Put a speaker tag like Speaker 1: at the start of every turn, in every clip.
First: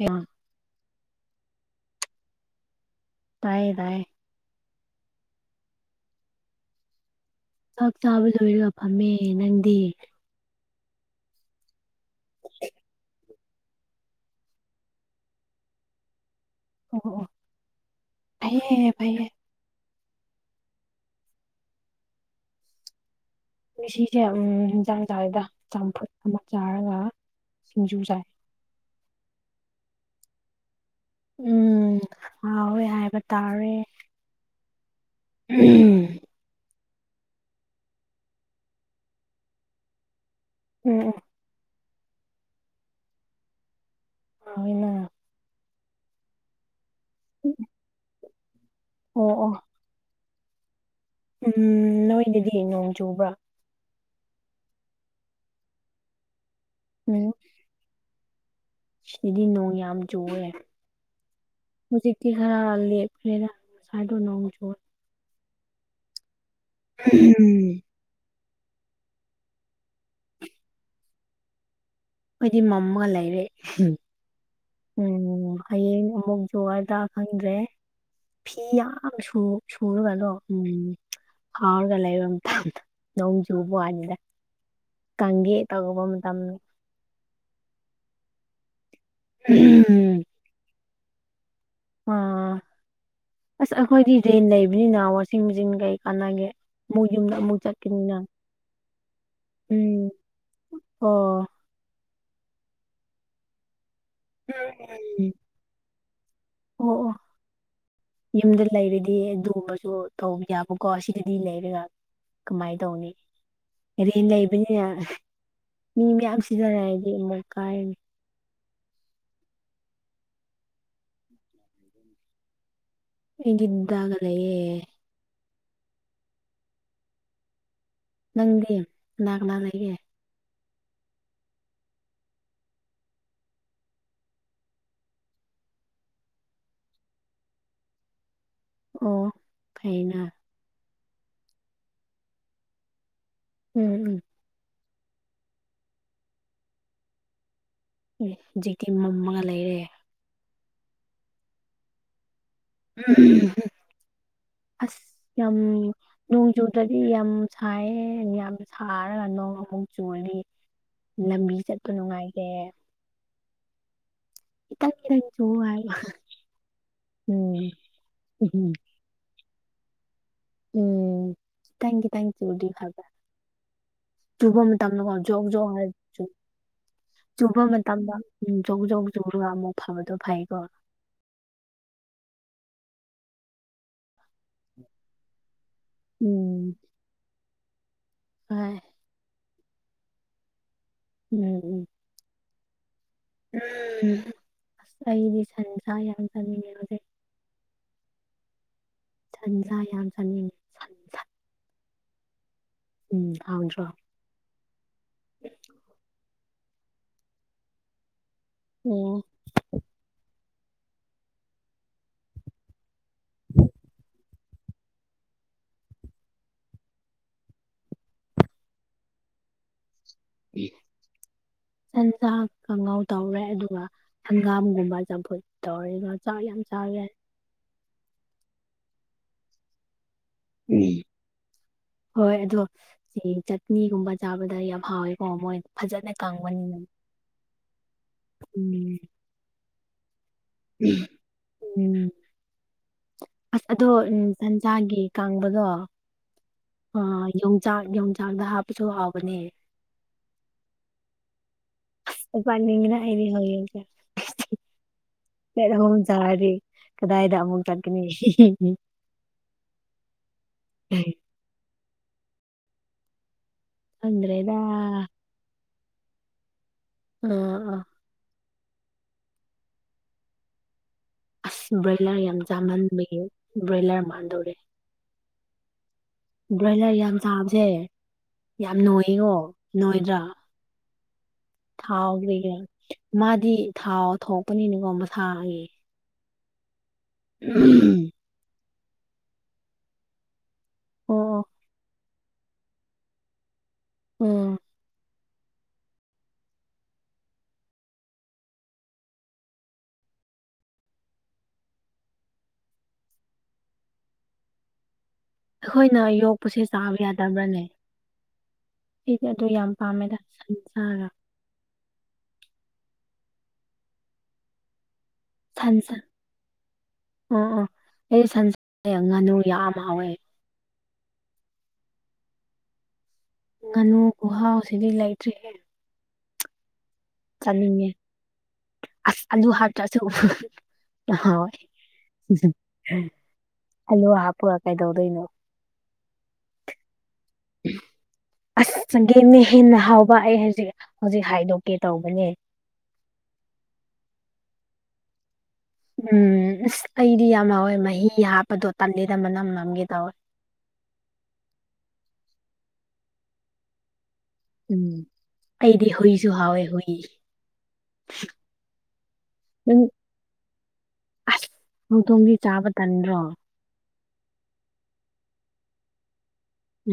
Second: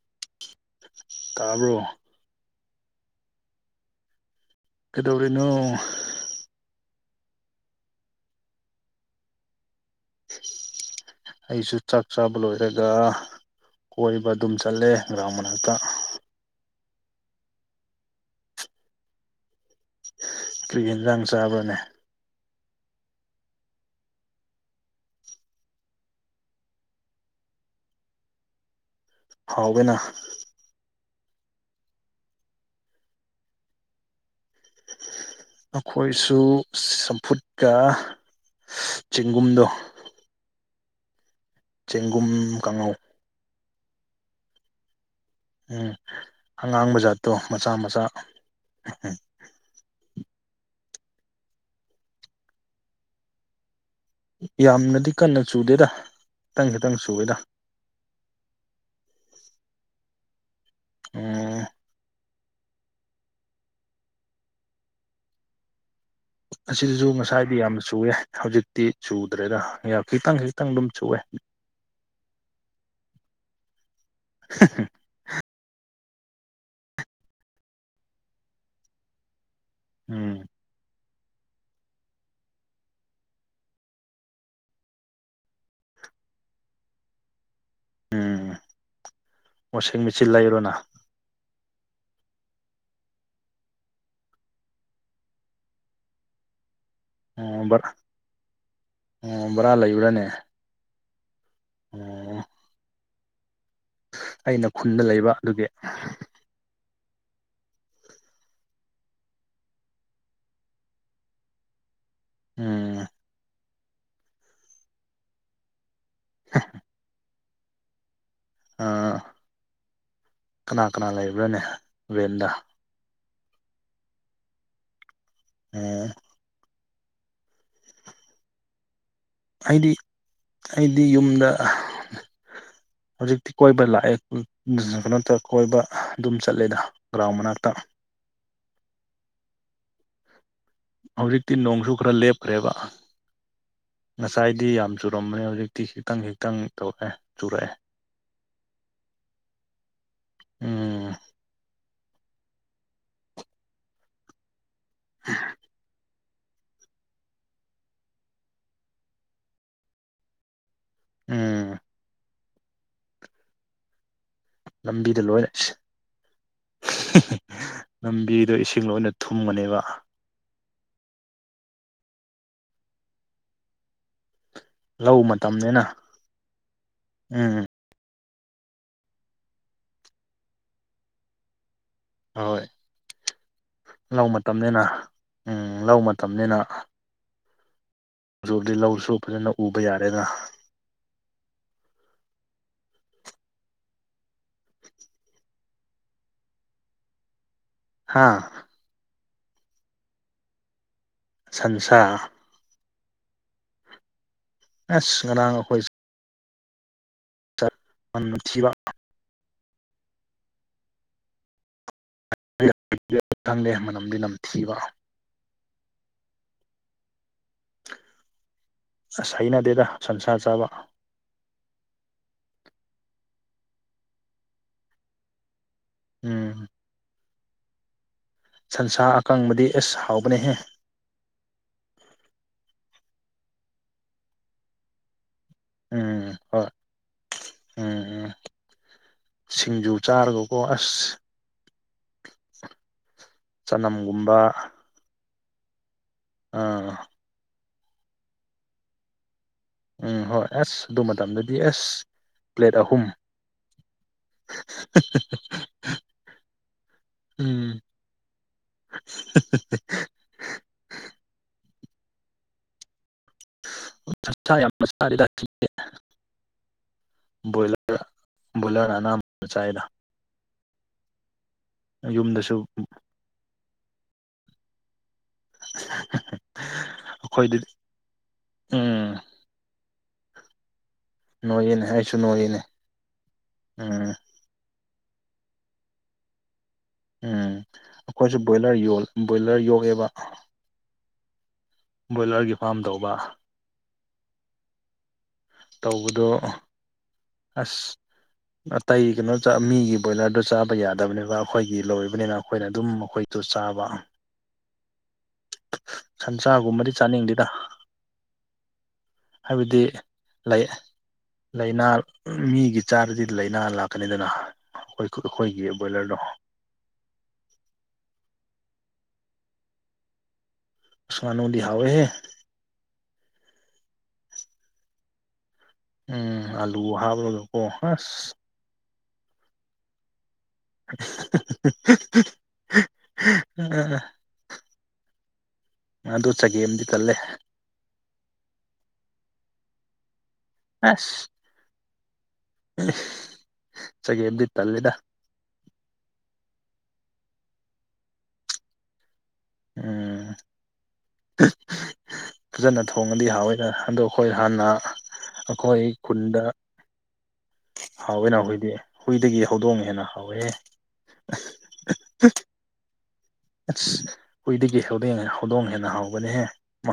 Speaker 1: ꯑ [unintelligible]
Speaker 2: ꯇꯥꯕ꯭ꯔꯣ
Speaker 1: ꯇꯥꯏꯌꯦ ꯇꯥꯏꯌꯦ
Speaker 2: ꯀꯗꯧꯔꯤꯅꯣ
Speaker 1: ꯆꯥꯛ ꯆꯥꯕ ꯂꯣꯏꯔꯒ ꯐꯝꯃꯦ ꯅꯪꯗꯤ
Speaker 2: ꯑꯩꯁꯨ ꯆꯥꯛ ꯆꯥꯕ ꯂꯣꯏꯔꯒ ꯀꯣꯏꯕ ꯑꯗꯨꯝ ꯆꯠꯂꯦ ꯒ꯭ꯔꯥꯎ ꯃꯅꯥꯛꯇ
Speaker 1: ꯑꯣ ꯑꯣ ꯐꯥꯏꯌꯦ ꯐꯥꯏꯌꯦꯦ
Speaker 2: ꯀ꯭ꯔꯤ ꯌꯦꯟꯖꯥꯡ ꯆꯥꯕ꯭ꯔꯅꯦ
Speaker 1: ꯃꯤꯦꯁꯤꯁꯦ [unintelligible] ꯍꯟꯖꯥꯡ ꯆꯥꯏꯗ ꯆꯥꯝꯐꯨꯠ ꯑꯃ ꯆꯥꯔꯒ ꯁꯤꯡꯖꯨ ꯆꯥꯏ
Speaker 2: ꯍꯥꯎꯋꯦꯅ
Speaker 1: ꯎꯝ ꯍꯥꯎꯋꯦ ꯍꯥꯏꯕ ꯇꯥꯔꯦ ꯎꯝ
Speaker 2: ꯅꯈꯣꯏꯁꯨ ꯆꯝꯐꯨꯠꯀ ꯆꯦꯡꯒꯨꯝꯗꯣ
Speaker 1: ꯑꯣ ꯑꯣ
Speaker 2: ꯆꯦꯡꯒꯨꯝ ꯀꯥꯡꯉꯧ
Speaker 1: ꯍꯅ [unintelligible]
Speaker 2: ꯎꯝ ꯑꯉꯥꯡ ꯕꯖꯥꯠꯇꯣ ꯃꯆꯥ ꯃꯆꯥ ꯎꯝ
Speaker 1: ꯑꯣ ꯑꯣ ꯎꯝ ꯅꯣꯏꯗꯗꯤ ꯅꯣꯡ ꯆꯨꯕ꯭ꯔꯥ
Speaker 2: ꯌꯥꯝꯅꯗꯤ ꯀꯟꯅ ꯆꯨꯗꯦꯗ ꯈꯤꯇꯪ ꯈꯤꯇꯪ ꯆꯨꯋꯦꯗ
Speaker 1: ꯗꯤ ꯅꯣꯡ ꯌꯥꯝ ꯆꯨꯋꯦ
Speaker 2: ꯎꯝ
Speaker 1: ꯇꯤ ꯈꯔ ꯂꯦꯞꯈ꯭ꯔꯦꯗ ꯁꯥꯏꯗ ꯅꯣꯡ ꯆꯣꯔ [unintelligible]
Speaker 2: ꯑꯁꯤꯗꯁꯨ ꯉꯁꯥꯏꯗꯤ ꯌꯥꯝꯅ ꯆꯨꯋꯦ ꯍꯧꯖꯤꯛꯇꯤ ꯆꯨꯗ꯭ꯔꯦꯗ ꯈꯤꯇꯪ ꯈꯤꯇꯪ ꯑꯗꯨꯝ ꯆꯨꯋꯦ
Speaker 1: ꯑꯩꯈꯣꯏꯗꯤ ꯃꯝꯃꯒ ꯂꯩꯔꯦ
Speaker 2: [unintelligible]
Speaker 1: ꯎꯝ ꯍꯌꯦꯡ ꯑꯃꯨꯛ ꯆꯨꯒꯘ꯭ꯔ ꯈꯪꯗ꯭ꯔꯦ ꯐꯤ ꯌꯥꯝꯁꯨ ꯁꯨꯔꯒꯅꯣ ꯎꯝ ꯍꯥꯎꯔꯒ ꯂꯩꯕ ꯃꯇꯝꯗ ꯅꯣꯡ ꯆꯨꯕ ꯋꯥꯅꯤꯗ ꯀꯥꯡꯒꯦ ꯇꯧꯕ ꯃꯇꯝ
Speaker 2: ꯎꯝ ꯋꯥꯁꯤꯡ ꯃꯦꯆꯤꯟ ꯂꯩꯔꯣꯅ
Speaker 1: ꯑꯥ ꯑꯁ ꯑꯩꯈꯣꯏꯗꯤ ꯔꯦꯟ ꯂꯩꯕꯅꯤꯅ ꯋꯥꯁꯤꯡ ꯃꯦꯆꯤꯟ ꯀꯩ ꯀꯥꯟꯅꯒꯦ ꯑꯃꯨꯛ ꯌꯨꯝꯗ ꯑꯃꯨꯛ
Speaker 2: ꯑꯣ ꯕꯔꯥ
Speaker 1: ꯆꯠꯀꯅꯤꯅ
Speaker 2: ꯑꯣ ꯕꯔꯥ
Speaker 1: ꯎꯝ ꯑꯣ
Speaker 2: ꯎ ꯑꯩꯅ ꯈꯨꯟꯗ ꯂꯩꯕ
Speaker 1: ꯎꯝ
Speaker 2: ꯑꯗꯨꯒꯤ
Speaker 1: ꯑꯣ ꯑꯣ ꯌꯨꯝꯗ ꯂꯩꯔꯗꯤ ꯑꯗꯨꯕꯁꯨ ꯇꯧꯕ ꯌꯥꯕꯀꯣ ꯁꯤꯗꯗꯤ ꯂꯩꯔꯦꯒ ꯀꯃꯥꯏꯅ
Speaker 2: ꯎꯝ
Speaker 1: ꯇꯧꯅꯤ ꯔꯦꯟ ꯂꯩꯕꯅꯤꯅ ꯃꯤ ꯃꯌꯥꯝ ꯁꯤꯖꯅꯒꯦ ꯑꯃꯨꯛ ꯀꯥꯏ
Speaker 2: ꯀꯅꯥ ꯀꯅꯥ ꯂꯩꯕ꯭ꯔꯥꯅꯦ ꯔꯦꯟꯗ
Speaker 1: ꯍꯒꯗꯒꯂꯌꯦꯦ
Speaker 2: ꯎꯝ
Speaker 1: ꯅꯪꯗꯤ ꯀꯅꯥ ꯀꯅꯥ
Speaker 2: ꯑꯩꯗꯤ
Speaker 1: ꯂꯩꯒꯦ
Speaker 2: ꯑꯩꯗꯤ ꯌꯨꯝꯗ ꯍꯧꯖꯤꯛꯇꯤ ꯀꯣꯏꯕ ꯂꯥꯛꯑꯦ ꯀꯩꯅꯣꯠꯇ ꯀꯣꯏꯕ ꯑꯗꯨꯝ ꯆꯠꯂꯦꯗ ꯭ꯔꯥꯎꯃꯅꯥꯇ [unintelligible]
Speaker 1: ꯑꯣ ꯀꯩꯅ
Speaker 2: ꯍꯧꯖꯤꯛꯇꯤ ꯅꯣꯡꯁꯨ ꯈꯔ ꯂꯦꯞꯈ꯭ꯔꯦꯕ
Speaker 1: ꯎꯝ ꯎꯝ
Speaker 2: ꯉꯁꯥꯏꯗꯤ ꯌꯥꯝ ꯆꯨꯔꯝꯕꯅꯦ ꯍꯧꯖꯤꯛꯇꯤ ꯈꯤꯛꯇꯪ ꯈꯤꯛꯇꯪ ꯇꯧꯔꯛꯑꯦ ꯆꯨꯔꯛꯑꯦ
Speaker 1: ꯎ ꯍꯧꯖꯤꯛꯇꯤ ꯃꯝꯃꯒ ꯂꯩꯔꯦ
Speaker 2: ꯎ
Speaker 1: ꯑꯁꯝ ꯅꯣꯡꯖꯨꯗꯗꯤ ꯌꯥꯝ ꯁꯥꯏꯌꯦ ꯌꯥꯝ ꯁꯥꯔꯒ ꯅꯣꯡ ꯑꯃꯨꯛ ꯆꯨꯔꯗꯤ ꯂꯝꯕꯤ
Speaker 2: ꯎꯝ
Speaker 1: ꯆꯠꯄ ꯅꯨꯡꯉꯥꯏꯈꯦ ꯈꯤꯇꯪ
Speaker 2: ꯂꯝꯕꯤꯗ
Speaker 1: ꯈꯤꯇꯪ ꯆꯨ
Speaker 2: ꯂꯣꯏꯅ
Speaker 1: ꯍꯥꯏꯕ ꯎꯝ
Speaker 2: ꯂꯝꯕꯤꯗ
Speaker 1: ꯎꯝ
Speaker 2: ꯏꯁꯤꯡ ꯂꯣꯏꯅ ꯊꯨꯝꯕꯅꯦꯕ
Speaker 1: ꯎꯝ ꯊꯀꯤ ꯊꯦꯡꯀꯤꯗꯤ ꯈꯕ ꯇꯕ ꯇꯖꯨꯕ
Speaker 2: ꯂꯧ ꯃꯇꯝꯅꯤꯅ ꯎꯝ
Speaker 1: ꯇꯗ ꯖꯧ ꯖꯧ ꯆꯧꯔꯒ ꯑꯃꯨꯛ ꯐꯕꯗꯣ ꯐꯩꯀꯣ
Speaker 2: ꯍꯣꯏ ꯂꯧ ꯃꯇꯝꯅꯤꯅ ꯎꯝ ꯂꯧ ꯃꯇꯝꯅꯤꯅ
Speaker 1: ꯎꯝ
Speaker 2: ꯎꯣꯕꯗꯤ
Speaker 1: ꯍꯣꯏ
Speaker 2: ꯂꯧꯁꯨ ꯐꯖꯅ ꯎꯕ ꯌꯥꯔꯦꯅ
Speaker 1: ꯎꯝ ꯎꯝ ꯎꯝ ꯑꯁ ꯑꯩꯗꯤ ꯁꯟꯁ ꯌꯥꯝ ꯆꯠꯅꯤꯡꯉꯦ ꯍꯧꯖꯤꯛ
Speaker 2: ꯍꯥꯥ
Speaker 1: ꯆꯟꯂ ꯌꯥꯝ ꯆꯅꯤ
Speaker 2: ꯁꯟꯁꯥ
Speaker 1: ꯎꯝ ꯍꯧꯥꯎꯅ꯭ꯔꯣ
Speaker 2: ꯑꯁ ꯉꯔꯥꯡ ꯑꯩꯈꯣꯏ ꯃꯟ ꯊꯤꯕ
Speaker 1: ꯎꯝ
Speaker 2: ꯈꯪꯗꯦ ꯃꯅꯝꯗꯤ ꯅꯝꯊꯤꯕ ꯑꯁ ꯍꯩꯅꯗꯦꯗ ꯁꯟꯁꯥ ꯆꯥꯕ
Speaker 1: ꯁꯟꯁꯥꯛ ꯈꯉꯥꯎ ꯇꯧꯔꯦ ꯑꯗꯨꯒ ꯍꯪꯒꯥꯝꯒꯨꯝꯕ ꯆꯝꯐꯨꯠ ꯇꯧꯔꯦꯒ ꯆꯥꯛ
Speaker 2: ꯎꯝ
Speaker 1: ꯌꯥꯝ ꯆ ꯆꯥꯎꯋꯦ
Speaker 2: ꯁꯟꯁꯥ ꯑꯀꯪꯕꯗꯤ ꯑꯦꯁ ꯍꯥꯎꯕꯅꯦꯍꯦ
Speaker 1: ꯎꯝ ꯍꯣꯏ ꯑꯗꯣ ꯁꯤ ꯆꯠꯅꯤꯒꯨꯝꯕ ꯆꯥꯕꯗ ꯌꯥꯝ ꯍꯥꯎꯋꯦꯀꯣ ꯃꯣꯏ ꯐꯖꯅ
Speaker 2: ꯎꯝ ꯍꯣꯏ
Speaker 1: ꯀꯥꯡꯪꯕꯅꯤꯅ ꯎꯝ
Speaker 2: ꯁꯤꯡꯖꯨ ꯆꯥꯔꯒꯀꯣ ꯑꯁ
Speaker 1: ꯎꯝ ꯑꯁ ꯑꯗꯣ ꯎꯝ
Speaker 2: ꯆꯅꯝꯒꯨꯝꯕ
Speaker 1: ꯁꯟꯖꯥꯒꯤ ꯀꯥꯡꯕꯗꯣ ꯑ
Speaker 2: ꯑꯥ
Speaker 1: ꯌꯣꯡꯆꯥꯛ ꯌꯣꯡꯆꯥꯛꯗ ꯍꯥꯞꯄꯁꯨ ꯍꯥꯎꯕꯅꯦ
Speaker 2: ꯎꯝ ꯍꯣꯏ ꯑꯁ ꯑꯗꯨ ꯃꯇꯝꯗꯗꯤ ꯑꯁ ꯄ꯭ꯂꯦꯠ
Speaker 1: ꯄꯅꯤꯡꯃꯤꯅ
Speaker 2: ꯑꯍꯨꯝ
Speaker 1: ꯑꯦꯕꯤ ꯍꯒꯡꯁꯦ
Speaker 2: [inaudible]
Speaker 1: ꯑꯃꯛ ꯆꯥꯔꯗꯤ ꯀꯗꯥꯏꯗ ꯑꯃꯨꯛ
Speaker 2: ꯎꯝ
Speaker 1: ꯆꯠꯀꯅꯤ ꯎꯝ
Speaker 2: ꯆ ꯆ
Speaker 1: ꯈꯪꯗ꯭ꯔꯦꯗ
Speaker 2: ꯌꯥꯝ ꯅꯁꯀꯗ
Speaker 1: ꯑ ꯑ
Speaker 2: ꯕꯣꯏꯂꯔ ꯕꯣꯏꯂꯔ ꯑꯅꯕ ꯆꯥꯏꯗ
Speaker 1: ꯑꯁ ꯕ꯭ꯔꯣꯏꯂꯔ ꯌꯥꯝ
Speaker 2: ꯌꯨꯝꯗꯁꯨ
Speaker 1: ꯆꯥꯝꯃꯟꯕꯒꯤ ꯕ꯭ꯔꯣꯏꯂꯔ ꯃꯥꯟꯅꯗꯧꯔꯦ
Speaker 2: [unintelligible]
Speaker 1: ꯕ꯭ꯔꯣꯏꯂꯔ ꯌꯥꯝ ꯆꯥꯕꯁꯦ
Speaker 2: ꯑꯩꯈꯣꯏꯗꯗꯤ
Speaker 1: ꯌꯥꯝ
Speaker 2: ꯎꯝ
Speaker 1: ꯅꯣꯏꯌꯦꯀꯣ ꯅꯣꯏꯗ꯭ꯔꯥ
Speaker 2: ꯅꯣꯏꯌꯦꯅꯦ
Speaker 1: ꯊꯥꯎ
Speaker 2: ꯑꯩꯁꯨ
Speaker 1: ꯀꯩ ꯀ
Speaker 2: ꯅꯣꯏꯌꯦꯅꯦ
Speaker 1: ꯃꯥꯗꯤ ꯊꯥꯎ
Speaker 2: ꯎꯝ
Speaker 1: ꯊꯣꯛꯄꯅꯤꯅꯦꯀꯣ ꯃꯁꯥꯒꯤ
Speaker 2: ꯎꯝ ꯑꯩꯈꯣꯏꯁꯨ ꯕꯣꯏꯂꯔ ꯕꯣꯏꯂꯔ ꯌꯣꯛꯑꯦꯕ
Speaker 1: ꯑꯣ
Speaker 2: ꯕꯣꯏꯂꯔꯒꯤ ꯐꯥꯝ ꯇꯧꯕ
Speaker 1: ꯑꯣꯝ
Speaker 2: ꯇꯧꯕꯗꯣ ꯑꯁ ꯑꯇꯩ ꯀꯩꯅꯣ ꯃꯤꯒꯤ ꯕꯣꯏꯂꯔꯗꯨꯣ ꯆꯥꯕ ꯌꯥꯗꯕꯅꯤꯕ ꯑꯩꯈꯣꯏꯒꯤ ꯂꯣꯏꯕꯅꯤꯅ ꯑꯩꯈꯣꯏꯅ ꯑꯗꯨꯝ ꯑꯩꯣꯏ ꯇ ꯆꯥꯎꯥꯕ
Speaker 1: ꯑꯩꯈꯣꯏꯅ ꯌꯣꯛꯄꯁꯦ
Speaker 2: ꯁꯟꯁꯥꯒꯨꯝꯕꯗꯤ
Speaker 1: ꯆꯥꯕ
Speaker 2: ꯆꯥꯅꯤꯡꯗꯦꯗ
Speaker 1: ꯌꯥꯗꯕ꯭ꯔꯥꯅꯦ ꯑꯩꯗꯤ ꯑꯗꯨ ꯌꯥꯝ
Speaker 2: ꯍꯥꯏꯕꯗꯤ
Speaker 1: ꯄꯥꯝꯃꯦꯗ ꯁꯟ
Speaker 2: ꯂꯩ
Speaker 1: ꯆꯥꯒ
Speaker 2: ꯂꯥꯏꯅꯥ ꯃꯤꯒꯤ ꯆꯥꯗꯗꯤ ꯂꯥꯏꯅꯥ ꯂꯥꯛꯀꯅꯤꯗꯅ ꯑꯩꯈꯣꯏ ꯑꯩꯈꯣꯏꯒꯤ
Speaker 1: ꯁꯟꯁꯥ
Speaker 2: ꯕꯣꯏꯂꯔꯗꯣ
Speaker 1: ꯑꯣ ꯑꯣ ꯑꯩ ꯁꯟꯁ ꯉꯥꯅꯨ ꯌꯥꯝ ꯍꯥꯎꯋꯦ
Speaker 2: ꯑꯃꯥꯅꯣ ꯂꯤꯍꯋꯣꯏꯍꯦ
Speaker 1: ꯉꯥꯅꯨ ꯨꯍꯥꯎ ꯁꯤꯗꯤ ꯂꯩꯇ꯭ꯔꯦ
Speaker 2: ꯎꯝ ꯑꯜꯂꯨ ꯍꯥꯕ
Speaker 1: ꯆꯠꯅꯤꯡꯉꯦ ꯑꯁ ꯑꯂꯨ ꯍꯥꯇ꯭ꯔꯁꯨ ꯑ ꯍꯣꯏ ꯑꯜꯂꯨ ꯍꯥꯞꯄꯒ ꯀꯩꯗꯧꯗꯣꯏꯅꯣ
Speaker 2: ꯑꯗꯨ ꯆꯒꯦꯝꯗꯤ ꯀꯜꯂꯦ
Speaker 1: ꯎ ꯑꯁ ꯆꯪꯒꯦ ꯃꯤ ꯍꯦꯟꯅ ꯍꯥꯎꯕ ꯑꯩ ꯍꯧꯖꯤꯛ ꯍꯧꯖꯤꯛ ꯍꯥꯏꯗꯣꯛꯀꯦ ꯇꯧꯕꯅꯦ
Speaker 2: ꯆꯒꯗꯤ ꯇꯜꯂꯦꯗ
Speaker 1: ꯎꯝ ꯑꯁ ꯑꯩꯗꯤ ꯌꯥꯝꯃꯋꯦ ꯃꯍꯤ ꯍꯥꯞꯄꯗꯣ ꯇꯝꯂꯗ ꯃꯅꯝꯃ
Speaker 2: ꯎꯝ ꯐꯖꯅ ꯊꯣꯡꯉꯗꯤ ꯍꯥꯎꯑꯣꯏꯗꯅ ꯍꯟꯗꯣꯛ ꯑꯩꯈꯣꯏ ꯍꯥꯟꯅ
Speaker 1: ꯎꯝ
Speaker 2: ꯑꯩꯈꯣꯏ
Speaker 1: ꯑꯩꯗꯤ ꯍꯨꯏꯁꯨ
Speaker 2: ꯈꯨꯟꯗ
Speaker 1: ꯍꯥꯎꯋꯦ ꯍꯨꯏ
Speaker 2: ꯍꯥꯎꯋꯦ ꯅ ꯍꯨꯏꯗꯤ ꯍꯨꯏꯗꯒꯤ
Speaker 1: ꯅꯪ
Speaker 2: ꯍꯧꯗꯣꯡꯉꯦꯅ ꯍꯥꯎꯋꯦꯍꯦ
Speaker 1: ꯑꯁ ꯎ ꯇꯣꯝꯤ ꯆꯥꯕ ꯇꯟ꯭ꯔꯣ
Speaker 2: ꯑꯦꯁ ꯍꯨꯏꯗꯒꯤ ꯍꯧ ꯍꯧꯗꯣꯡ ꯍꯦꯟꯅ ꯍꯥꯎꯒꯅꯤꯍꯦ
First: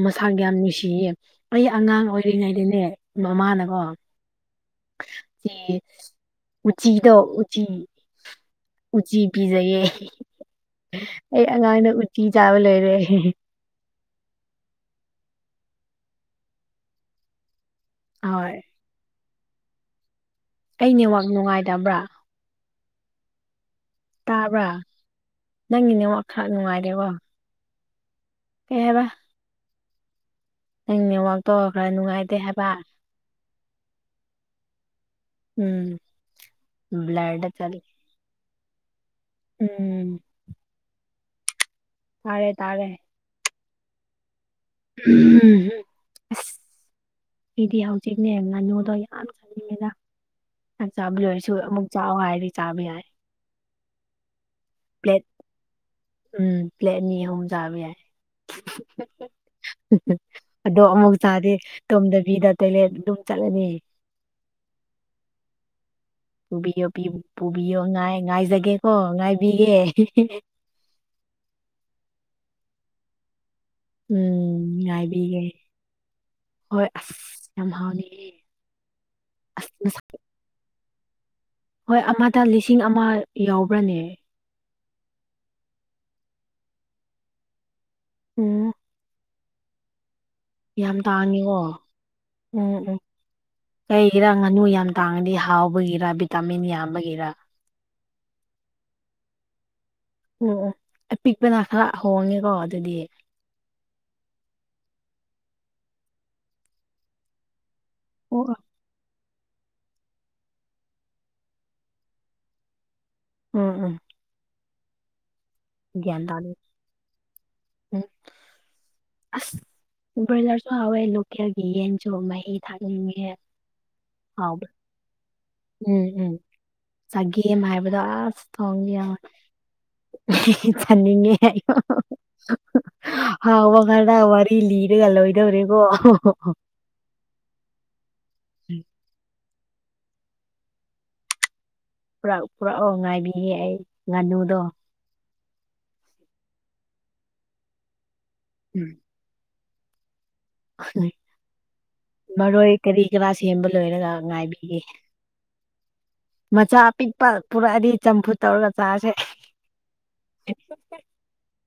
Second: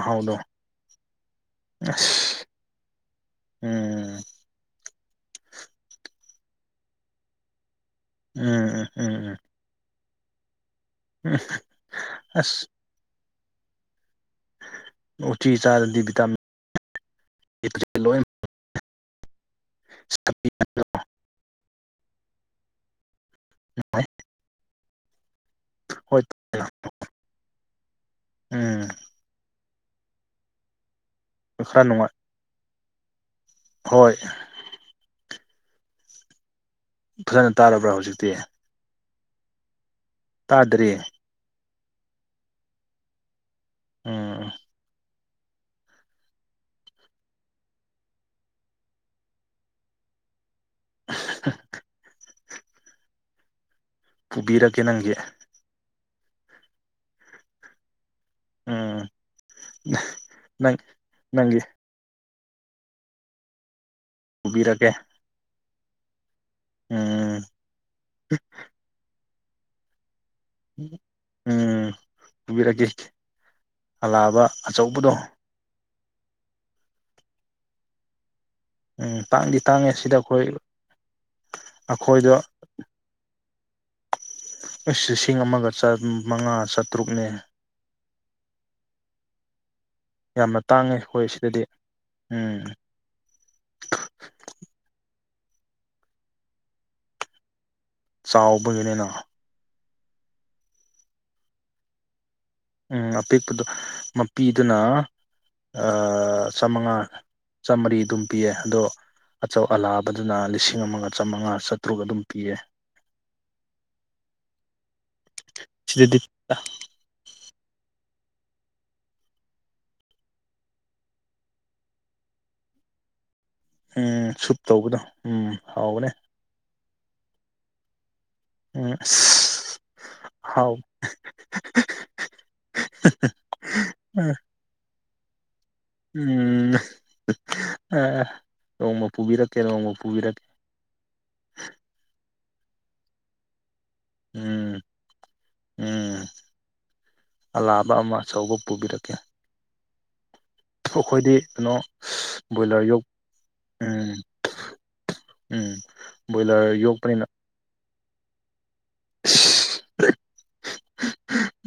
Speaker 1: ꯃꯁꯥ ꯌꯥꯝ ꯅꯨꯡꯁꯤꯌꯦ ꯑꯩ ꯑꯉꯥꯡ
Speaker 2: ꯑꯁ
Speaker 1: ꯑꯣꯏꯔꯤꯉꯩꯗꯅꯦ ꯃꯃꯥꯅꯀꯣ
Speaker 2: ꯎꯝ
Speaker 1: ꯎꯆꯤꯗ ꯎꯆꯤ
Speaker 2: ꯎꯝ ꯎꯝ
Speaker 1: ꯎ ꯎꯆꯤ
Speaker 2: ꯎꯝ ꯎꯝ
Speaker 1: ꯄꯤꯖꯩꯌꯦ
Speaker 2: ꯎꯝ
Speaker 1: ꯑꯩ ꯑꯉꯥꯡꯅ ꯎꯇꯤ ꯆꯥꯕ
Speaker 2: ꯑꯁ
Speaker 1: ꯂꯩꯣꯏꯔꯦ
Speaker 2: ꯎꯆ ꯎꯆꯤ ꯆꯥꯗꯗꯤ ꯚꯤꯇꯥꯃꯤꯟ ꯂꯣꯏ
Speaker 1: ꯍꯣꯏ
Speaker 2: ꯁ
Speaker 1: ꯀꯅꯦꯋꯥꯛ ꯅꯨꯡꯉꯥꯏꯗꯕ꯭ꯔꯥ ꯇꯥꯕ꯭ꯔꯥ ꯅꯪꯒꯤꯅꯦꯉ
Speaker 2: ꯍꯣꯏ
Speaker 1: ꯈꯔ ꯅꯨꯡꯉꯥꯏꯔꯦꯕꯣ ꯀꯩ
Speaker 2: ꯎꯝ
Speaker 1: ꯍꯥꯏꯕ ꯅꯪꯅꯦ ꯋꯥꯛ ꯇꯧꯔꯒ ꯈꯔ ꯅꯨꯡꯉꯥꯏꯇꯦ ꯍꯥꯏꯕ
Speaker 2: ꯍꯣꯏ
Speaker 1: ꯎꯝ ꯕ꯭ꯂꯔꯗ
Speaker 2: ꯐꯖꯅ
Speaker 1: ꯆꯠꯂꯤ
Speaker 2: ꯇꯥꯔꯕ꯭ꯔꯥ ꯍꯧꯖꯤꯛꯇꯤ
Speaker 1: ꯎꯝ
Speaker 2: ꯇꯥꯗ꯭ꯔꯤꯌꯦ
Speaker 1: ꯇꯥꯔꯦ ꯇꯥꯔꯦ
Speaker 2: ꯎꯝ
Speaker 1: ꯎꯝ ꯐꯗꯤ ꯍꯧꯖꯤꯛꯅꯦ ꯉꯥꯅꯨꯗꯣ ꯌꯥꯝ ꯆꯪꯅꯤꯡꯉꯤꯗ ꯑ ꯆꯥꯕ ꯂꯣꯏꯔꯁꯨ ꯑꯃꯨꯛ ꯆꯥꯎꯥꯛꯑꯣ ꯍꯥꯏꯔꯗꯤ ꯆꯥꯕ ꯌꯥꯏ
Speaker 2: ꯄꯨꯕꯤꯔꯛꯀꯦ ꯅꯪꯒꯤ
Speaker 1: ꯄ꯭ꯂꯦꯠ ꯎꯝ ꯄ꯭ꯂꯦꯠ ꯑꯅꯤ ꯑꯍꯨꯝ ꯆꯥꯕ ꯌꯥꯏ
Speaker 2: ꯎꯝ
Speaker 1: [unintelligible]
Speaker 2: ꯅꯪ
Speaker 1: ꯑꯗꯣ ꯑꯃꯨꯛ ꯆꯥꯗꯦ
Speaker 2: ꯅꯪꯒꯤ
Speaker 1: ꯇꯣꯝꯗꯕꯤꯗ ꯇꯣꯏꯂꯦꯠ ꯑꯗꯨꯝ ꯆꯠꯂꯅꯤ
Speaker 2: ꯄꯨꯕꯤꯔꯛꯒꯦ
Speaker 1: ꯄꯨꯕꯤꯌꯣ
Speaker 2: ꯎꯝ
Speaker 1: ꯄꯨꯕꯤꯌꯣ ꯉꯥꯏ ꯉꯥꯏꯖꯒꯦꯀꯣ ꯉꯥꯏꯕꯤꯒꯦ
Speaker 2: ꯎꯝ ꯄꯨꯕꯤꯔꯛꯒꯦ
Speaker 1: ꯎꯝ ꯉꯥꯏꯕꯤꯒꯦ ꯍꯣꯏ ꯑꯁ ꯌꯥꯝ ꯍꯥꯎꯅꯤ
Speaker 2: ꯎꯝ ꯇꯥꯡꯗꯤ ꯇꯥꯡꯉꯦ ꯁꯤꯗ ꯑꯩꯈꯣꯏ
Speaker 1: ꯍꯣꯏ
Speaker 2: ꯑꯩꯈꯣꯏꯗ
Speaker 1: ꯑꯃꯗ ꯂꯤꯁꯤꯡ ꯑꯃ ꯌꯥꯎꯕ꯭ꯔꯅꯦ
Speaker 2: ꯑꯁ ꯂꯤꯁꯤꯡ ꯑꯃꯒ ꯆꯝꯃꯉꯥ ꯆꯥꯇ꯭ꯔꯨꯛꯅꯦ
Speaker 1: ꯑꯣ
Speaker 2: ꯌꯥꯝꯅ ꯇꯥꯡꯉꯦ
Speaker 1: ꯌꯥꯝ
Speaker 2: ꯑꯩꯈꯣꯏ
Speaker 1: ꯇꯥꯡꯉꯤꯀꯣ
Speaker 2: ꯁꯤꯗꯗꯤ
Speaker 1: ꯎꯝ ꯎꯝ ꯀꯩꯒꯤꯔꯥ ꯉꯥꯅꯨ ꯌꯥꯝ ꯇꯥꯡꯉꯗꯤ ꯍꯥꯎꯕꯒꯤꯔ ꯚꯤꯇꯥꯃꯤꯟ ꯌꯥꯝꯕꯒꯤꯔ
Speaker 2: ꯆꯥꯎꯕꯒꯤꯅꯤꯅ
Speaker 1: ꯑꯣ ꯑꯣ ꯑꯄꯤꯛꯄꯅ ꯈꯔ ꯍꯣꯡꯉꯦꯀꯣ ꯑꯗꯨꯗꯤ
Speaker 2: ꯎꯝ ꯑ ꯄꯤꯛꯄꯗꯣ ꯃꯄꯤꯗꯨꯅ ꯑ ꯆꯥꯃꯉꯥ ꯆꯥꯝꯃꯔꯤ ꯑꯗꯨꯝ
Speaker 1: ꯑꯣ
Speaker 2: ꯄꯤꯌꯦ
Speaker 1: ꯑꯣ
Speaker 2: ꯑꯗꯣ ꯑꯆꯧ ꯑꯂꯥꯕꯗꯨꯅ ꯂꯤꯁꯤꯡ ꯑꯃꯒ ꯆꯃꯉꯥ ꯆꯥꯇ꯭ꯔꯨꯛ ꯑꯗꯨꯝ ꯄꯤꯌꯦ
Speaker 1: ꯎꯝ ꯎꯝ
Speaker 2: ꯁꯤꯗꯗꯤ
Speaker 1: ꯒ꯭ꯌꯥꯟ ꯇꯥꯗꯦ ꯎꯝ ꯑꯁ ꯕ꯭ꯔꯣꯏꯂꯔꯁꯨ ꯍꯥꯎꯋꯦ ꯂꯣꯀꯦꯜꯒꯤ ꯌꯦꯟꯁꯨ ꯃꯍꯤ ꯊꯥꯛꯅꯤꯡꯉꯦ
Speaker 2: ꯎꯝ ꯁꯨꯞ
Speaker 1: ꯍꯥꯎꯕ
Speaker 2: ꯇꯧꯕꯗꯣ ꯎꯝ
Speaker 1: ꯎꯝ
Speaker 2: ꯍꯥꯎꯕꯅꯦ
Speaker 1: ꯎꯝ ꯆꯒꯦꯝ ꯍꯥꯏꯕꯗꯣ ꯑꯁ ꯊꯣꯡꯒꯦ
Speaker 2: ꯎꯝ
Speaker 1: ꯌꯥꯝ
Speaker 2: ꯑꯁ ꯍꯥꯎ
Speaker 1: [unintelligible] ꯆꯅꯤꯡꯉꯦ ꯍꯥꯎꯌꯣ [unintelligible] ꯂꯤꯔꯒ ꯂꯣꯏꯗꯧꯔꯦꯀꯣ
Speaker 2: ꯎꯝ ꯑ ꯅꯣꯡꯃ ꯄꯨꯕꯤꯔꯛꯀꯦ ꯅꯣꯡꯃ ꯄꯨꯕꯤꯔꯛꯀꯦ
Speaker 1: ꯄꯨꯔꯛ ꯄꯨꯔꯛꯑꯣ ꯉꯥꯏꯕꯤꯒꯦ ꯑꯩ ꯉꯥꯅꯨꯗꯣ
Speaker 2: ꯎꯝ ꯎꯝ ꯑꯂꯥꯕ ꯑꯃ ꯑꯆꯧꯕ
Speaker 1: ꯎꯝ
Speaker 2: ꯄꯨꯕꯤꯔꯛꯀꯦ [unintelligible] ꯑꯩꯈꯣꯏꯗꯤ ꯀꯩꯅꯣ
Speaker 1: ꯃꯔꯣꯏ
Speaker 2: ꯕꯣꯏꯂꯔ
Speaker 1: ꯀꯔꯤ
Speaker 2: ꯌꯣꯛ [unintelligible]
Speaker 1: ꯀꯔꯥ ꯁꯦꯝꯕ ꯂꯣꯏꯔꯒ ꯉꯥꯏꯕꯤꯒꯦ
Speaker 2: ꯎꯝ ꯕꯣꯏꯂꯔ
Speaker 1: ꯃꯆꯥ
Speaker 2: ꯌꯣꯛꯄꯅꯤꯅ
Speaker 1: ꯑꯄꯤꯛꯄ ꯄꯨꯔꯛꯑꯗꯤ ꯆꯝꯐꯨꯠ ꯇꯧꯔꯒ ꯆꯥꯁꯦ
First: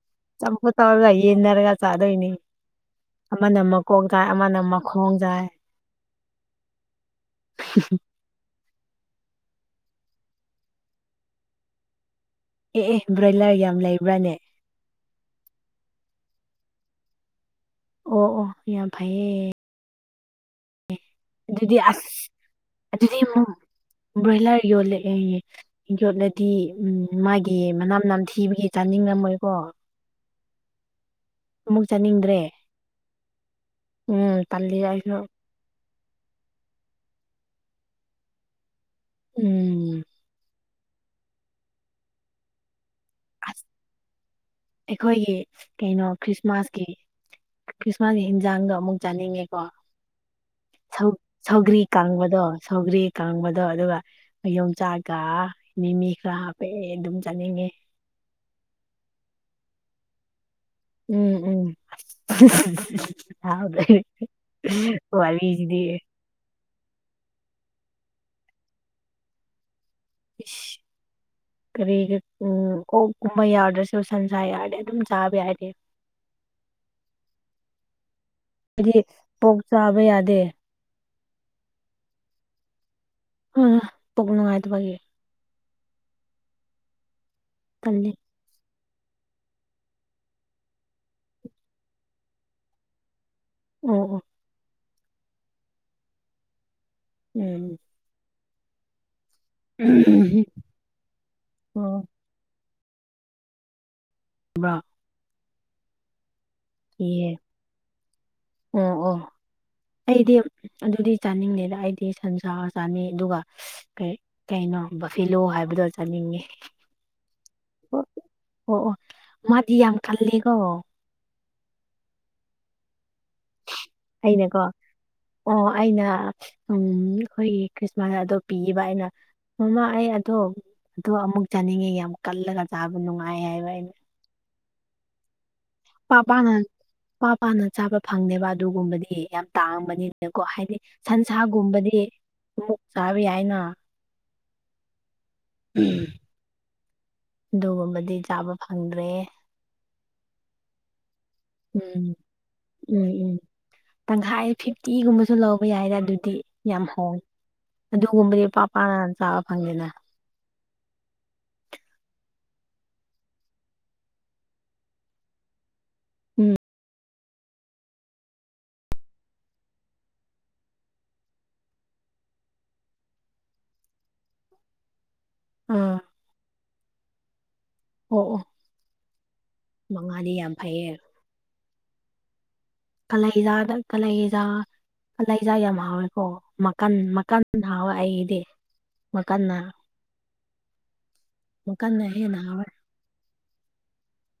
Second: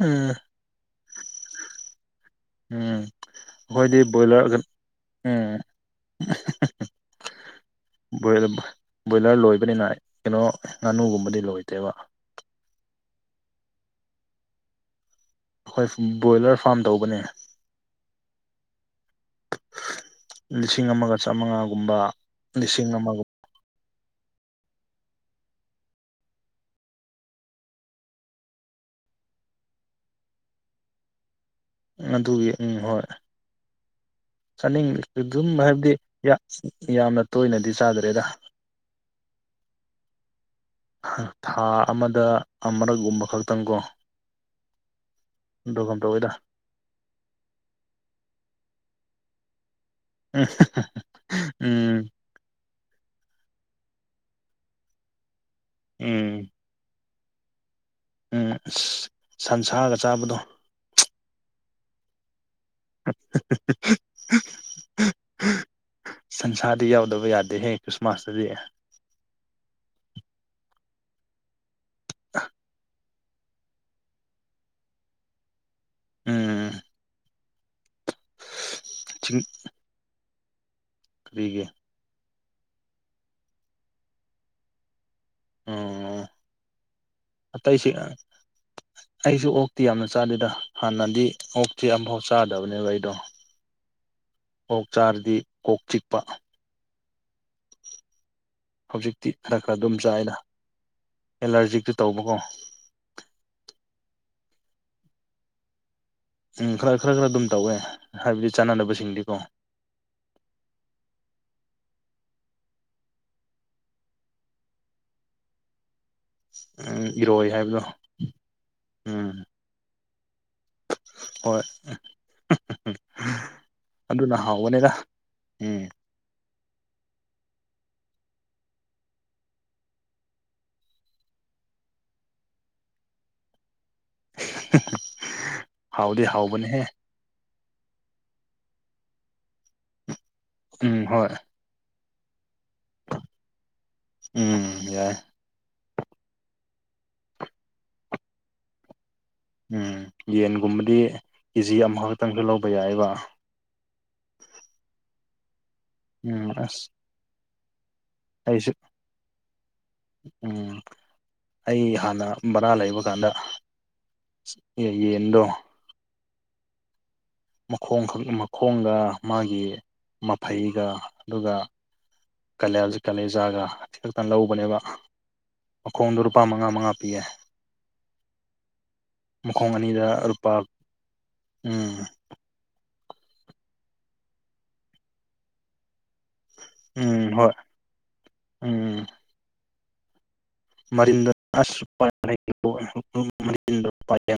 Speaker 2: ꯎꯝ
Speaker 1: ꯇꯥꯎꯔꯒ ꯌꯦꯟꯅꯔꯒ ꯆꯥꯗꯣꯏꯅꯤ
Speaker 2: ꯎꯝ
Speaker 1: ꯑꯃꯅ ꯃꯀꯣꯛ
Speaker 2: ꯑꯩꯈꯣꯏꯗꯤ
Speaker 1: ꯆꯥꯏ
Speaker 2: ꯕꯣꯏꯂꯔ
Speaker 1: ꯑꯃꯅ ꯃꯈꯣꯡ ꯆꯥꯏ
Speaker 2: ꯎꯝ
Speaker 1: [unintelligible]
Speaker 2: ꯕꯣꯏꯂꯔ ꯕꯣꯏꯂꯔ ꯂꯣꯏꯕꯅꯤꯅ ꯀꯩꯅꯣ ꯉꯥꯅꯨꯒꯨꯝꯕꯗꯤ ꯂꯣꯏꯗꯦꯕ
Speaker 1: ꯑꯦ ꯑꯦ ꯕ꯭ꯔꯣꯏꯂꯔ ꯌꯥꯝ ꯂꯩꯕ꯭ꯔꯅꯦ
Speaker 2: ꯑꯩꯈꯣꯏ ꯕꯣꯏꯂꯔ ꯐꯥꯔꯝ ꯇꯧꯕꯅꯦ
Speaker 1: ꯑꯣ ꯑꯣ ꯌꯥꯝ ꯐꯩꯌꯦ
Speaker 2: ꯂꯤꯁꯤꯡ ꯑꯃꯒ
Speaker 1: ꯑꯗꯨꯗꯤ
Speaker 2: ꯆꯥꯝꯃꯉꯥꯒꯨꯝꯕ
Speaker 1: ꯑꯁ
Speaker 2: ꯂꯤꯁꯤꯡ
Speaker 1: ꯑꯗꯨꯗꯤ
Speaker 2: ꯑꯃꯒ
Speaker 1: ꯑꯃꯨꯛ ꯕ꯭ꯔꯣꯏꯂꯔ ꯌꯣꯜꯂꯦ ꯑꯦ ꯌꯣꯠꯂꯗꯤ ꯎꯝ ꯃꯥꯒꯤ ꯃꯅꯥꯝ ꯅꯝ ꯊꯤꯕꯒꯤ ꯆꯥꯅꯤꯡꯉꯝꯃꯣꯏꯀꯣ ꯑꯃꯨꯛ ꯆꯥꯅꯤꯡꯗ꯭ꯔꯦ
Speaker 2: ꯑꯗꯨꯒꯤ ꯎꯝ ꯍꯣꯏ
Speaker 1: ꯎꯝ ꯇꯜꯂꯤ
Speaker 2: ꯆꯅꯤꯡ
Speaker 1: ꯑꯩꯁꯨ
Speaker 2: ꯑꯗꯨꯝ ꯍꯥꯏꯕꯗꯤ [unintelligible] ꯌꯥꯝꯅ ꯇꯣꯏꯅꯗꯤ ꯆꯥꯗ꯭ꯔꯦꯗ
Speaker 1: ꯎꯝ
Speaker 2: ꯊꯥ ꯑꯃꯗ ꯑꯃꯔꯛꯒꯨꯝꯕ
Speaker 1: ꯑꯁ
Speaker 2: ꯈꯛꯇꯪ ꯀꯣ
Speaker 1: ꯑꯩꯈꯣꯏꯒꯤ ꯀꯩꯅꯣ ꯈ꯭ꯔꯤꯁꯃꯥꯁꯀꯤ ꯈ꯭ꯔꯤꯁꯃꯥꯁꯀꯤ ꯍꯦꯟꯖꯥꯡꯗꯣ ꯑꯃꯨꯛ ꯆꯥꯅꯤꯡꯉꯦꯀꯣ
Speaker 2: ꯎꯝ
Speaker 1: ꯁꯧ ꯁꯧꯒ꯭ꯔꯤ
Speaker 2: ꯎꯝ
Speaker 1: ꯀꯥꯡꯕꯗꯣ ꯁꯧꯒ꯭ꯔꯤ ꯀꯥꯡꯕꯗꯣ ꯑꯗꯨꯒ ꯌꯣꯡꯆꯥꯛꯒ ꯃꯤꯃꯤ ꯈꯔ
Speaker 2: ꯎꯝ
Speaker 1: ꯍꯥꯞ ꯍ ꯑꯗꯨꯝ ꯆꯠꯅꯤꯡꯉꯦ
Speaker 2: ꯎꯝ ꯑ ꯁꯟꯁꯥꯒ ꯆꯥꯕꯗꯣ
Speaker 1: ꯎꯝ ꯎꯝ ꯍꯥꯎꯗ ꯍꯕꯤꯖꯗꯤ
Speaker 2: ꯁꯟꯁꯥꯔꯗꯤ ꯌꯥꯎꯗꯕ ꯌꯥꯗꯦꯍꯦ ꯈ꯭ꯔꯤꯁꯃꯥꯁꯇꯗꯤ
Speaker 1: ꯀꯔꯤꯒ ꯎꯝ ꯀꯨꯝꯍꯩ ꯌꯥꯎꯗ꯭ꯔꯁꯨ ꯁꯟꯁꯥ ꯌꯥꯎꯔꯗꯤꯦ ꯑꯗꯨꯝ ꯆꯥꯕ ꯌꯥꯏꯔꯦ
Speaker 2: ꯎꯝ
Speaker 1: ꯍꯥꯏꯗꯤ ꯀꯣꯛ ꯆꯥꯕ ꯌꯥꯗꯦ
Speaker 2: ꯀꯕꯤꯒꯦ
Speaker 1: ꯑ ꯄꯣꯛ ꯅꯨꯡꯉꯥꯏꯗꯨꯕꯒꯤꯦ
Speaker 2: ꯑꯣ ꯑꯇꯩꯁꯤꯦ
Speaker 1: ꯇꯜꯂꯤ
Speaker 2: ꯑꯩꯁꯨ ꯑꯣꯛꯇꯤ ꯌꯥꯝꯅ ꯆꯥꯗꯦꯗ ꯍꯥꯟꯅꯗꯤ ꯑꯣꯛꯇꯤ ꯑꯃꯝꯐꯥꯎ ꯆꯥꯗꯕꯅꯦꯕ ꯑꯩꯗꯣ [unintelligible]
Speaker 1: ꯑꯣ ꯑꯣ
Speaker 2: ꯑꯣꯛ ꯆꯥꯔꯗꯤ ꯀꯣꯛ ꯆꯤꯛꯄ
Speaker 1: ꯎꯝ
Speaker 2: ꯍꯧꯖꯤꯛꯇꯤ ꯈꯔ ꯈꯔ ꯑꯗꯨꯝ ꯆꯥꯏꯅ ꯑꯦꯂꯔꯖꯤꯛꯇꯤ
Speaker 1: ꯑꯣ
Speaker 2: ꯇꯧꯕꯀꯣ
Speaker 1: [unintelligible]
Speaker 2: ꯎꯝ ꯈꯔ ꯈꯔ ꯈꯔ
Speaker 1: ꯌꯦ
Speaker 2: ꯑꯗꯨꯝ ꯇꯧꯋꯦ ꯍꯥꯏꯕꯗꯤ
Speaker 1: ꯑꯣ ꯑꯣ
Speaker 2: ꯆꯥꯟꯅꯅꯕꯁꯤꯡꯗꯤꯀꯣ
Speaker 1: ꯑꯩꯗꯤ ꯑꯗꯨꯗꯤ ꯆꯥꯅꯤꯡꯉꯦꯗ ꯑꯩꯗꯤ ꯁꯟꯁꯥ ꯆꯥꯅꯩ ꯑꯗꯨꯒ ꯀꯩ ꯀꯩꯅꯣ ꯕꯐꯤꯂꯣ ꯍꯥꯏꯕꯗꯣ ꯆꯥꯅꯤꯡꯉꯤ
Speaker 2: ꯎꯝ ꯏꯔꯣꯏ ꯍꯥꯏꯕꯗꯣ
Speaker 1: ꯑꯣ ꯑꯣ
Speaker 2: ꯎꯝ
Speaker 1: ꯃꯥꯗꯤ ꯌꯥꯝ ꯀꯜꯂꯦꯀꯣ
Speaker 2: ꯍꯣꯏ ꯑꯗꯨꯅ
Speaker 1: ꯑꯩꯅꯀꯣ
Speaker 2: ꯍꯥꯎꯕꯅꯦꯗ
Speaker 1: ꯑꯣ
Speaker 2: ꯎꯝ
Speaker 1: ꯑꯩꯅ ꯎꯝ ꯑꯩꯈꯣꯏꯒꯤ ꯈ꯭ꯔꯤꯁꯃꯥꯁ ꯑꯗꯣ ꯄꯤꯕ ꯑꯩꯅ ꯃꯃꯥ ꯑꯩ ꯑꯗꯣ ꯑꯗꯣ ꯑꯃꯨꯛ ꯆꯥꯅꯤꯡꯉꯦ ꯌꯥꯝ ꯀꯜꯂꯒ ꯆꯥꯕ ꯅꯨꯡꯉꯥꯏ ꯍꯥꯏꯕ ꯑꯩꯅ
Speaker 2: [unintelligible]
Speaker 1: ꯄꯥ ꯄꯥꯅ
Speaker 2: ꯍꯥꯎꯕꯅꯦꯍꯦ
Speaker 1: ꯄ ꯄꯥꯅ ꯆꯥꯕ ꯐꯪꯅꯦꯦꯕ ꯑꯗꯨꯒꯨꯝꯕꯗꯤ ꯌꯥꯝ ꯇꯥꯡꯕꯅꯤ ꯀꯣ ꯍꯥꯏꯗꯤ
Speaker 2: ꯎꯝ ꯍꯣꯏ
Speaker 1: ꯁꯟꯁꯥꯒꯨꯝꯕꯗꯤ ꯑꯃꯨꯛ ꯆꯥꯕ ꯌꯥꯏꯅ
Speaker 2: ꯎꯝ ꯌꯥꯏ
Speaker 1: ꯎꯝ ꯑꯗꯨꯒꯨꯝꯕꯗꯤ ꯆꯥꯕ ꯐꯪꯗ꯭ꯔꯦ
Speaker 2: ꯎꯝ ꯌꯦꯟꯒꯨꯝꯕꯗꯤ ꯀꯦꯖꯤ
Speaker 1: ꯎꯝ
Speaker 2: ꯑꯃꯈꯛꯇꯪꯁꯨ ꯂꯧꯕ ꯌꯥꯏꯕ
Speaker 1: ꯎꯝ ꯎꯝ ꯇꯪꯈꯥꯏ ꯐꯤꯐꯇꯤꯒꯨꯝꯕꯁꯨ ꯂꯧꯕ ꯌꯥꯏꯔꯦ ꯑꯗꯨꯗꯤ
Speaker 2: ꯎꯝ ꯑꯁ
Speaker 1: ꯌꯥꯝ ꯍꯣꯡꯏ
Speaker 2: ꯑꯩꯁꯨ
Speaker 1: ꯑꯗꯨꯒꯨꯝꯕꯗꯤꯄꯥꯄꯥꯅ ꯆꯥꯕ ꯐꯪꯗꯦꯅ
Speaker 2: ꯎꯝ ꯑꯩ ꯍꯥꯟꯅ ꯕꯔꯥ ꯂꯩꯕ ꯀꯥꯟꯗ ꯌꯦꯟꯗꯣ
Speaker 1: ꯎꯝ
Speaker 2: ꯃꯈꯣꯡꯈꯛ ꯃꯈꯣꯡꯒ ꯃꯥꯒꯤ ꯃꯐꯩꯒ ꯑꯗꯨꯒ ꯀꯥꯂꯦꯜꯁ ꯀꯥꯂꯦꯟꯖꯥꯒ ꯈꯛꯇ ꯂꯧꯕꯅꯦꯕ
Speaker 1: ꯑꯥ
Speaker 2: ꯃꯈꯣꯡꯗꯣ ꯂꯨꯄꯥ ꯃꯉꯥ ꯃꯉꯥ ꯄꯤ
Speaker 1: ꯑꯣ ꯑꯣ
Speaker 2: ꯃꯈꯣꯡ ꯑꯅꯤꯗ
Speaker 1: ꯃꯉꯥꯗꯤ
Speaker 2: ꯂꯨꯄꯥ
Speaker 1: ꯌꯥꯝ ꯐꯩꯌꯦ
Speaker 2: ꯎꯝ
Speaker 1: ꯀꯥꯂꯩꯖꯥꯗ ꯀꯥꯂꯩꯖꯥ ꯀꯥꯂꯩꯖꯥ ꯌꯥꯝ ꯍꯥꯎꯋꯦꯀꯣ ꯃꯀꯟ
Speaker 2: ꯎꯝ
Speaker 1: ꯃꯀꯥꯟ
Speaker 2: ꯍꯣꯏ
Speaker 1: ꯍꯋꯥ ꯑꯩꯗꯤ
Speaker 2: ꯎꯝ
Speaker 1: ꯃꯈꯜ ꯃꯀꯟꯅ ꯍꯦꯟꯅ ꯍꯥꯎꯋꯦ
Speaker 2: [unintelligible]